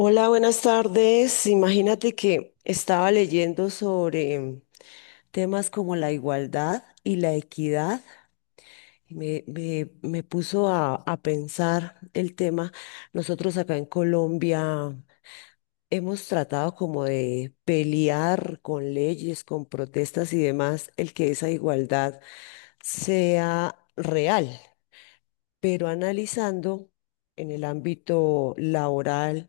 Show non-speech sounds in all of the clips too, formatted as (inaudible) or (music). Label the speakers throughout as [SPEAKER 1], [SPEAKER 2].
[SPEAKER 1] Hola, buenas tardes. Imagínate que estaba leyendo sobre temas como la igualdad y la equidad. Me puso a pensar el tema. Nosotros acá en Colombia hemos tratado como de pelear con leyes, con protestas y demás, el que esa igualdad sea real. Pero analizando en el ámbito laboral,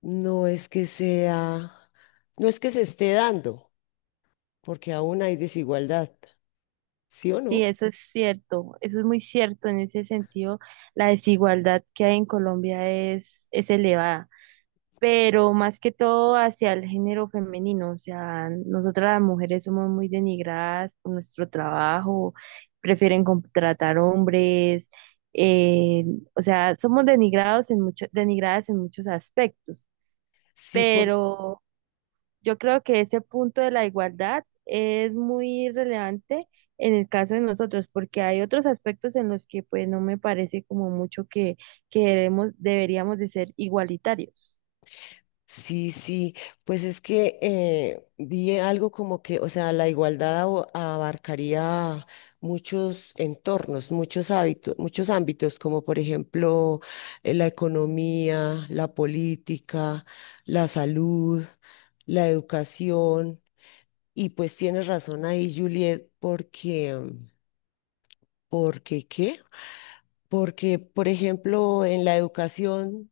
[SPEAKER 1] no es que sea, no es que se esté dando, porque aún hay desigualdad, ¿sí o
[SPEAKER 2] Sí,
[SPEAKER 1] no?
[SPEAKER 2] eso es cierto, eso es muy cierto. En ese sentido, la desigualdad que hay en Colombia es elevada, pero más que todo hacia el género femenino. O sea, nosotras las mujeres somos muy denigradas por nuestro trabajo, prefieren contratar hombres, eh, o sea, somos denigradas en muchos aspectos,
[SPEAKER 1] Sí, por,
[SPEAKER 2] pero... Yo creo que ese punto de la igualdad es muy relevante en el caso de nosotros, porque hay otros aspectos en los que pues no me parece como mucho que deberíamos de ser igualitarios.
[SPEAKER 1] sí, sí, pues es que vi algo como que, o sea, la igualdad abarcaría muchos entornos, muchos hábitos, muchos ámbitos, como por ejemplo la economía, la política, la salud, la educación, y pues tienes razón ahí, Juliet, porque ¿porque qué? Porque, por ejemplo, en la educación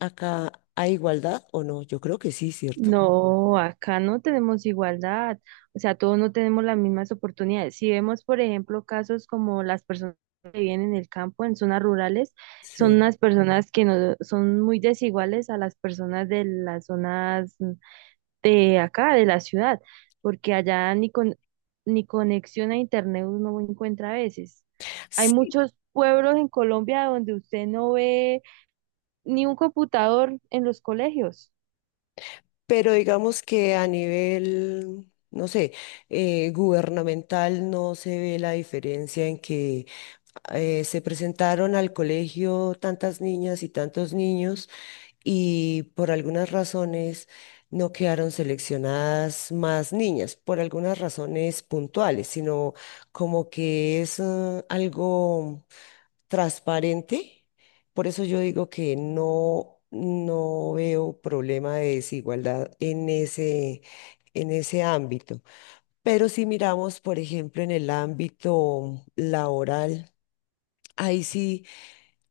[SPEAKER 1] acá hay igualdad o no. Yo creo que sí, ¿cierto?
[SPEAKER 2] No, acá no tenemos igualdad, o sea, todos no tenemos las mismas oportunidades. Si vemos, por ejemplo, casos como las personas que viven en el campo, en zonas rurales, son
[SPEAKER 1] Sí.
[SPEAKER 2] unas personas que no son muy desiguales a las personas de las zonas de acá, de la ciudad, porque allá ni con, ni conexión a internet uno encuentra a veces. Hay
[SPEAKER 1] Sí,
[SPEAKER 2] muchos pueblos en Colombia donde usted no ve ni un computador en los colegios.
[SPEAKER 1] pero digamos que a nivel, no sé, gubernamental no se ve la diferencia en que se presentaron al colegio tantas niñas y tantos niños y por algunas razones no quedaron seleccionadas más niñas, por algunas razones puntuales, sino como que es algo transparente. Por eso yo digo que no, no veo problema de desigualdad en ese ámbito. Pero si miramos, por ejemplo, en el ámbito laboral, ahí sí,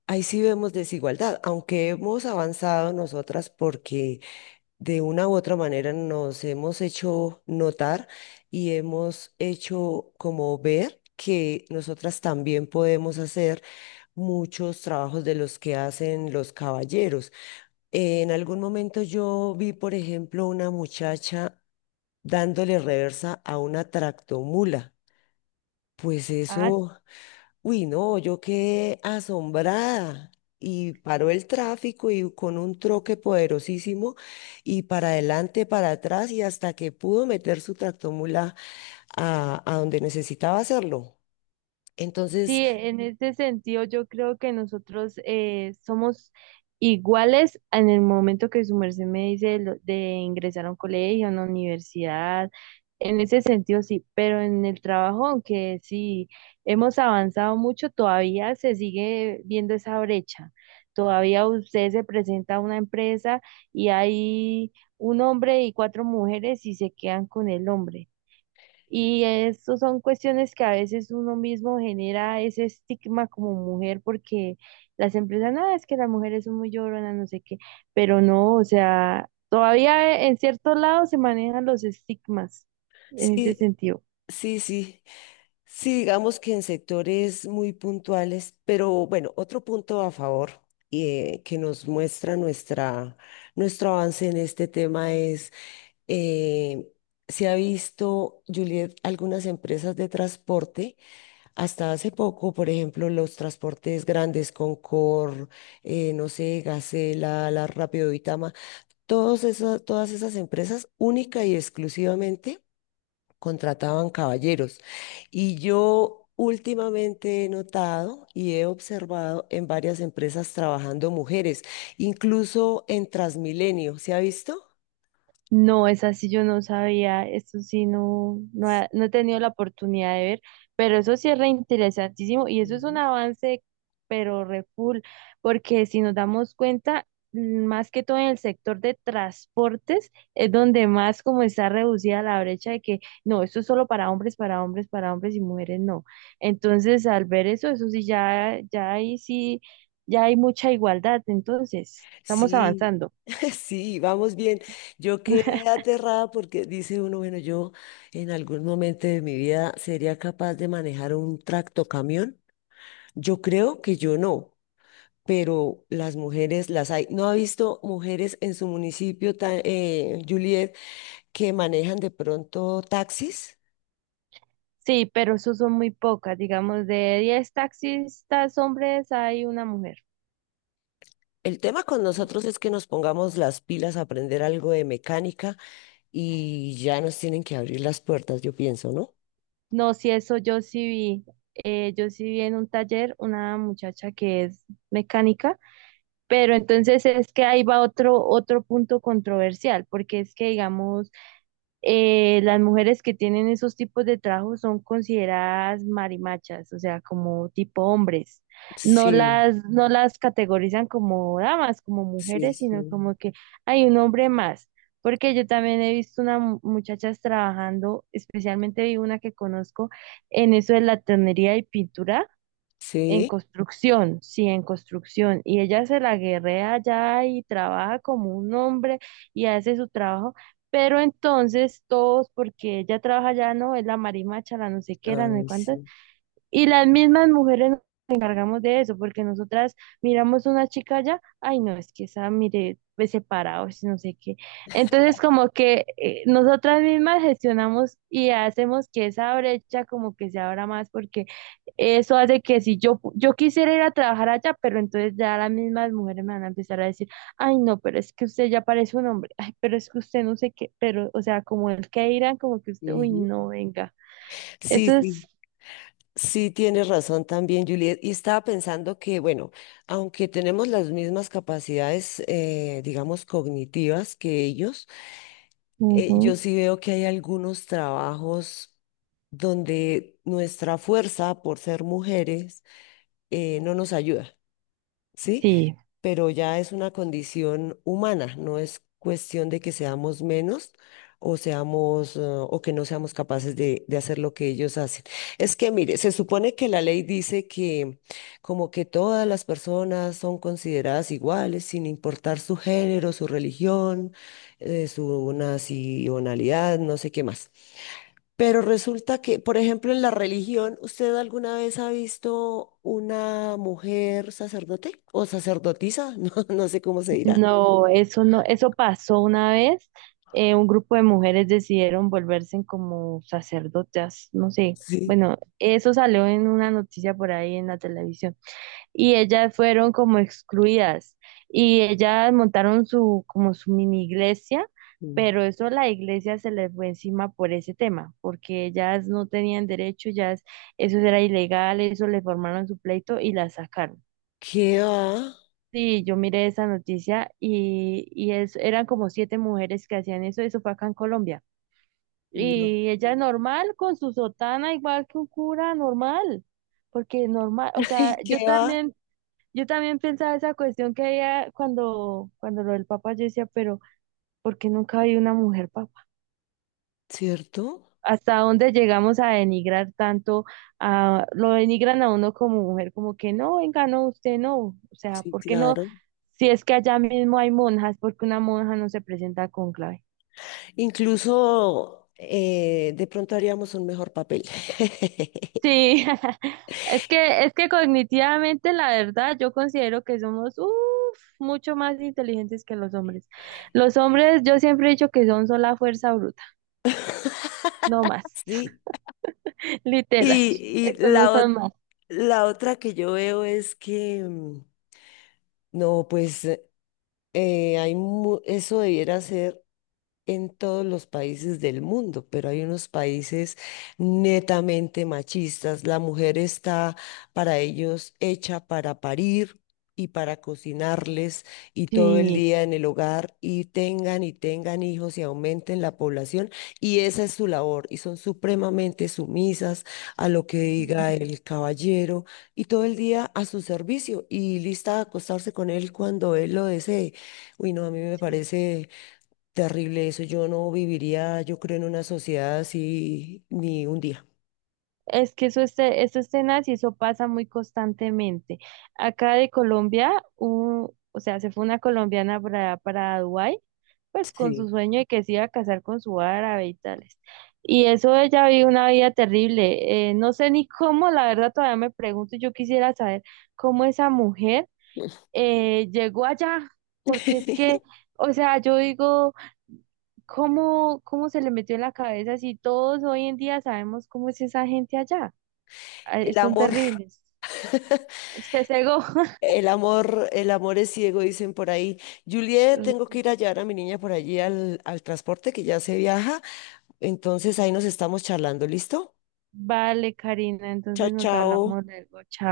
[SPEAKER 1] ahí sí vemos desigualdad, aunque hemos avanzado nosotras porque de una u otra manera nos hemos hecho notar y hemos hecho como ver que nosotras también podemos hacer muchos trabajos de los que hacen los caballeros. En algún momento yo vi, por ejemplo, una muchacha dándole reversa a una tractomula. Pues
[SPEAKER 2] Ah,
[SPEAKER 1] eso... Uy, no, yo quedé asombrada. Y paró el tráfico y con un troque poderosísimo y para adelante, para atrás y hasta que pudo meter su tractomula a donde necesitaba hacerlo. Entonces,
[SPEAKER 2] sí, en este sentido yo creo que nosotros somos iguales en el momento que su merced me dice de ingresar a un colegio, a una universidad, en ese sentido sí, pero en el trabajo, aunque sí hemos avanzado mucho, todavía se sigue viendo esa brecha. Todavía usted se presenta a una empresa y hay un hombre y 4 mujeres y se quedan con el hombre. Y eso son cuestiones que a veces uno mismo genera ese estigma como mujer porque las empresas, nada, es que las mujeres son muy lloronas, no sé qué, pero no, o sea, todavía en ciertos lados se manejan los estigmas en ese
[SPEAKER 1] sí,
[SPEAKER 2] sentido.
[SPEAKER 1] sí, sí, sí, digamos que en sectores muy puntuales, pero bueno, otro punto a favor que nos muestra nuestro avance en este tema eh, se ha visto, Juliet, algunas empresas de transporte, hasta hace poco, por ejemplo, los transportes grandes, Concor, no sé, Gacela, La Rápido Vitama, todas esas empresas única y exclusivamente contrataban caballeros. Y yo... Últimamente he notado y he observado en varias empresas trabajando mujeres, incluso en Transmilenio, ¿se ha visto?
[SPEAKER 2] No, es así, yo no sabía, esto sí, no he tenido la oportunidad de ver, pero eso sí es reinteresantísimo y eso es un
[SPEAKER 1] Ujú.
[SPEAKER 2] avance, pero re full, porque si nos damos cuenta, más que todo en el sector de transportes, es donde más como está reducida la brecha de que no, esto es solo para hombres, para hombres, para hombres y mujeres no. Entonces, al ver eso, eso sí, ya, ya ahí sí, ya hay mucha igualdad, entonces, estamos
[SPEAKER 1] Sí,
[SPEAKER 2] avanzando.
[SPEAKER 1] (laughs) sí, vamos bien. Yo
[SPEAKER 2] (laughs)
[SPEAKER 1] quedé aterrada porque dice uno, bueno, yo en algún momento de mi vida sería capaz de manejar un tractocamión. Yo creo que yo no, pero las mujeres las hay. ¿No ha visto mujeres en su municipio, Juliet, que manejan de pronto taxis?
[SPEAKER 2] Sí, pero eso son muy pocas. Digamos, de 10 taxistas hombres hay una mujer.
[SPEAKER 1] El tema con nosotros es que nos pongamos las pilas a aprender algo de mecánica y ya nos tienen que abrir las puertas, yo pienso, ¿no?
[SPEAKER 2] No, si eso yo sí vi. Yo sí vi en un taller una muchacha que es mecánica, pero entonces es que ahí va otro punto controversial, porque es que, digamos, las mujeres que tienen esos tipos de trabajos son consideradas marimachas, o sea, como tipo hombres.
[SPEAKER 1] Sí,
[SPEAKER 2] No las categorizan como damas, como
[SPEAKER 1] sí,
[SPEAKER 2] mujeres, sino
[SPEAKER 1] sí.
[SPEAKER 2] como que hay un hombre más. Porque yo también he visto unas muchachas trabajando, especialmente vi una que conozco en eso de la tonería y pintura, en
[SPEAKER 1] Sí,
[SPEAKER 2] construcción, sí, en construcción. Y ella se la guerrea allá y trabaja como un hombre y hace su trabajo. Pero entonces todos, porque ella trabaja allá, no, es la marimacha, la no sé qué, la no sé
[SPEAKER 1] ay,
[SPEAKER 2] cuánto,
[SPEAKER 1] sí.
[SPEAKER 2] y las mismas mujeres nos encargamos de eso, porque nosotras miramos una chica allá ay no, es que esa mire, ve separado, es no sé qué. Entonces como que nosotras mismas gestionamos y hacemos que esa brecha como que se abra más, porque eso hace que si yo quisiera ir a trabajar allá, pero entonces ya las mismas mujeres me van a empezar a decir, ay no, pero es que usted ya parece un hombre, ay, pero es que usted no sé qué, pero, o sea, como el que irán, como que usted, uy
[SPEAKER 1] Ujú.
[SPEAKER 2] no, venga.
[SPEAKER 1] Sí,
[SPEAKER 2] Eso
[SPEAKER 1] sí,
[SPEAKER 2] es,
[SPEAKER 1] sí, tienes razón también, Juliet. Y estaba pensando que, bueno, aunque tenemos las mismas capacidades, digamos, cognitivas que ellos, yo
[SPEAKER 2] ujú,
[SPEAKER 1] sí veo que hay algunos trabajos donde nuestra fuerza por ser mujeres no nos ayuda, ¿sí?
[SPEAKER 2] sí.
[SPEAKER 1] Pero ya es una condición humana, no es cuestión de que seamos menos o seamos o que no seamos capaces de hacer lo que ellos hacen. Es que, mire, se supone que la ley dice que como que todas las personas son consideradas iguales, sin importar su género, su religión, su nacionalidad, no sé qué más. Pero resulta que, por ejemplo, en la religión, ¿usted alguna vez ha visto una mujer sacerdote o sacerdotisa? (laughs) No, no sé cómo se dirá.
[SPEAKER 2] No, eso no, eso pasó una vez. Un grupo de mujeres decidieron volverse en como sacerdotas, no sé.
[SPEAKER 1] Sí.
[SPEAKER 2] Bueno, eso salió en una noticia por ahí en la televisión. Y ellas fueron como excluidas. Y ellas montaron como su mini iglesia,
[SPEAKER 1] Mm.
[SPEAKER 2] pero eso la iglesia se les fue encima por ese tema, porque ellas no tenían derecho, ellas, eso era ilegal, eso le formaron su pleito y las sacaron.
[SPEAKER 1] ¿Qué va?
[SPEAKER 2] Sí, yo miré esa noticia y es, eran como 7 mujeres que hacían eso, eso fue acá en Colombia.
[SPEAKER 1] No,
[SPEAKER 2] Y ella normal, con su sotana, igual que un cura normal, porque normal, o
[SPEAKER 1] (laughs)
[SPEAKER 2] sea,
[SPEAKER 1] ay, ¿qué va?
[SPEAKER 2] yo también pensaba esa cuestión que había cuando lo del Papa, yo decía, pero ¿por qué nunca hay una mujer
[SPEAKER 1] ¿Cierto?
[SPEAKER 2] hasta dónde llegamos a denigrar tanto, a, lo denigran a uno como mujer, como que no, venga, no, usted no, o sea,
[SPEAKER 1] Sí,
[SPEAKER 2] ¿por qué no?
[SPEAKER 1] claro.
[SPEAKER 2] Si es que allá mismo hay monjas, ¿porque una monja no se presenta con clave?
[SPEAKER 1] Incluso de pronto haríamos un mejor papel. (laughs)
[SPEAKER 2] Sí, (laughs) es que cognitivamente, la verdad, yo considero que somos uf, mucho más inteligentes que los hombres. Los hombres, yo siempre he dicho que son sola fuerza bruta, no más,
[SPEAKER 1] Sí.
[SPEAKER 2] (laughs) literal,
[SPEAKER 1] Y, y
[SPEAKER 2] estos no
[SPEAKER 1] la,
[SPEAKER 2] son
[SPEAKER 1] ot-
[SPEAKER 2] más.
[SPEAKER 1] la otra que yo veo es que, no, pues eso debiera ser en todos los países del mundo, pero hay unos países netamente machistas. La mujer está para ellos hecha para parir y para cocinarles y todo el
[SPEAKER 2] Sí.
[SPEAKER 1] día en el hogar y tengan hijos y aumenten la población y esa es su labor y son supremamente sumisas a lo que diga
[SPEAKER 2] Mm,
[SPEAKER 1] el caballero y todo el día a su servicio y lista a acostarse con él cuando él lo desee. Uy, no, a mí me
[SPEAKER 2] sí.
[SPEAKER 1] parece terrible eso, yo no viviría, yo creo, en una sociedad así ni un día.
[SPEAKER 2] Es que eso, este, eso es tenaz y eso pasa muy constantemente. Acá de Colombia, o sea, se fue una colombiana para Dubái, pues con su
[SPEAKER 1] Sí.
[SPEAKER 2] sueño de que se iba a casar con su árabe y tales. Y eso ella vivió una vida terrible. No sé ni cómo, la verdad todavía me pregunto, yo quisiera saber cómo esa mujer llegó allá, porque es que,
[SPEAKER 1] (laughs)
[SPEAKER 2] o sea, yo digo... cómo se le metió en la cabeza si todos hoy en día sabemos cómo es esa gente allá? Ay,
[SPEAKER 1] El
[SPEAKER 2] son
[SPEAKER 1] amor,
[SPEAKER 2] terribles. Este cegó.
[SPEAKER 1] el amor es ciego, dicen por ahí. Juliet, tengo que ir a
[SPEAKER 2] (laughs)
[SPEAKER 1] llevar a mi niña por allí al, al transporte que ya se viaja. Entonces ahí nos estamos charlando, ¿listo?
[SPEAKER 2] Vale, Karina,
[SPEAKER 1] Chao,
[SPEAKER 2] entonces nos
[SPEAKER 1] chao.
[SPEAKER 2] hablamos luego. Chao.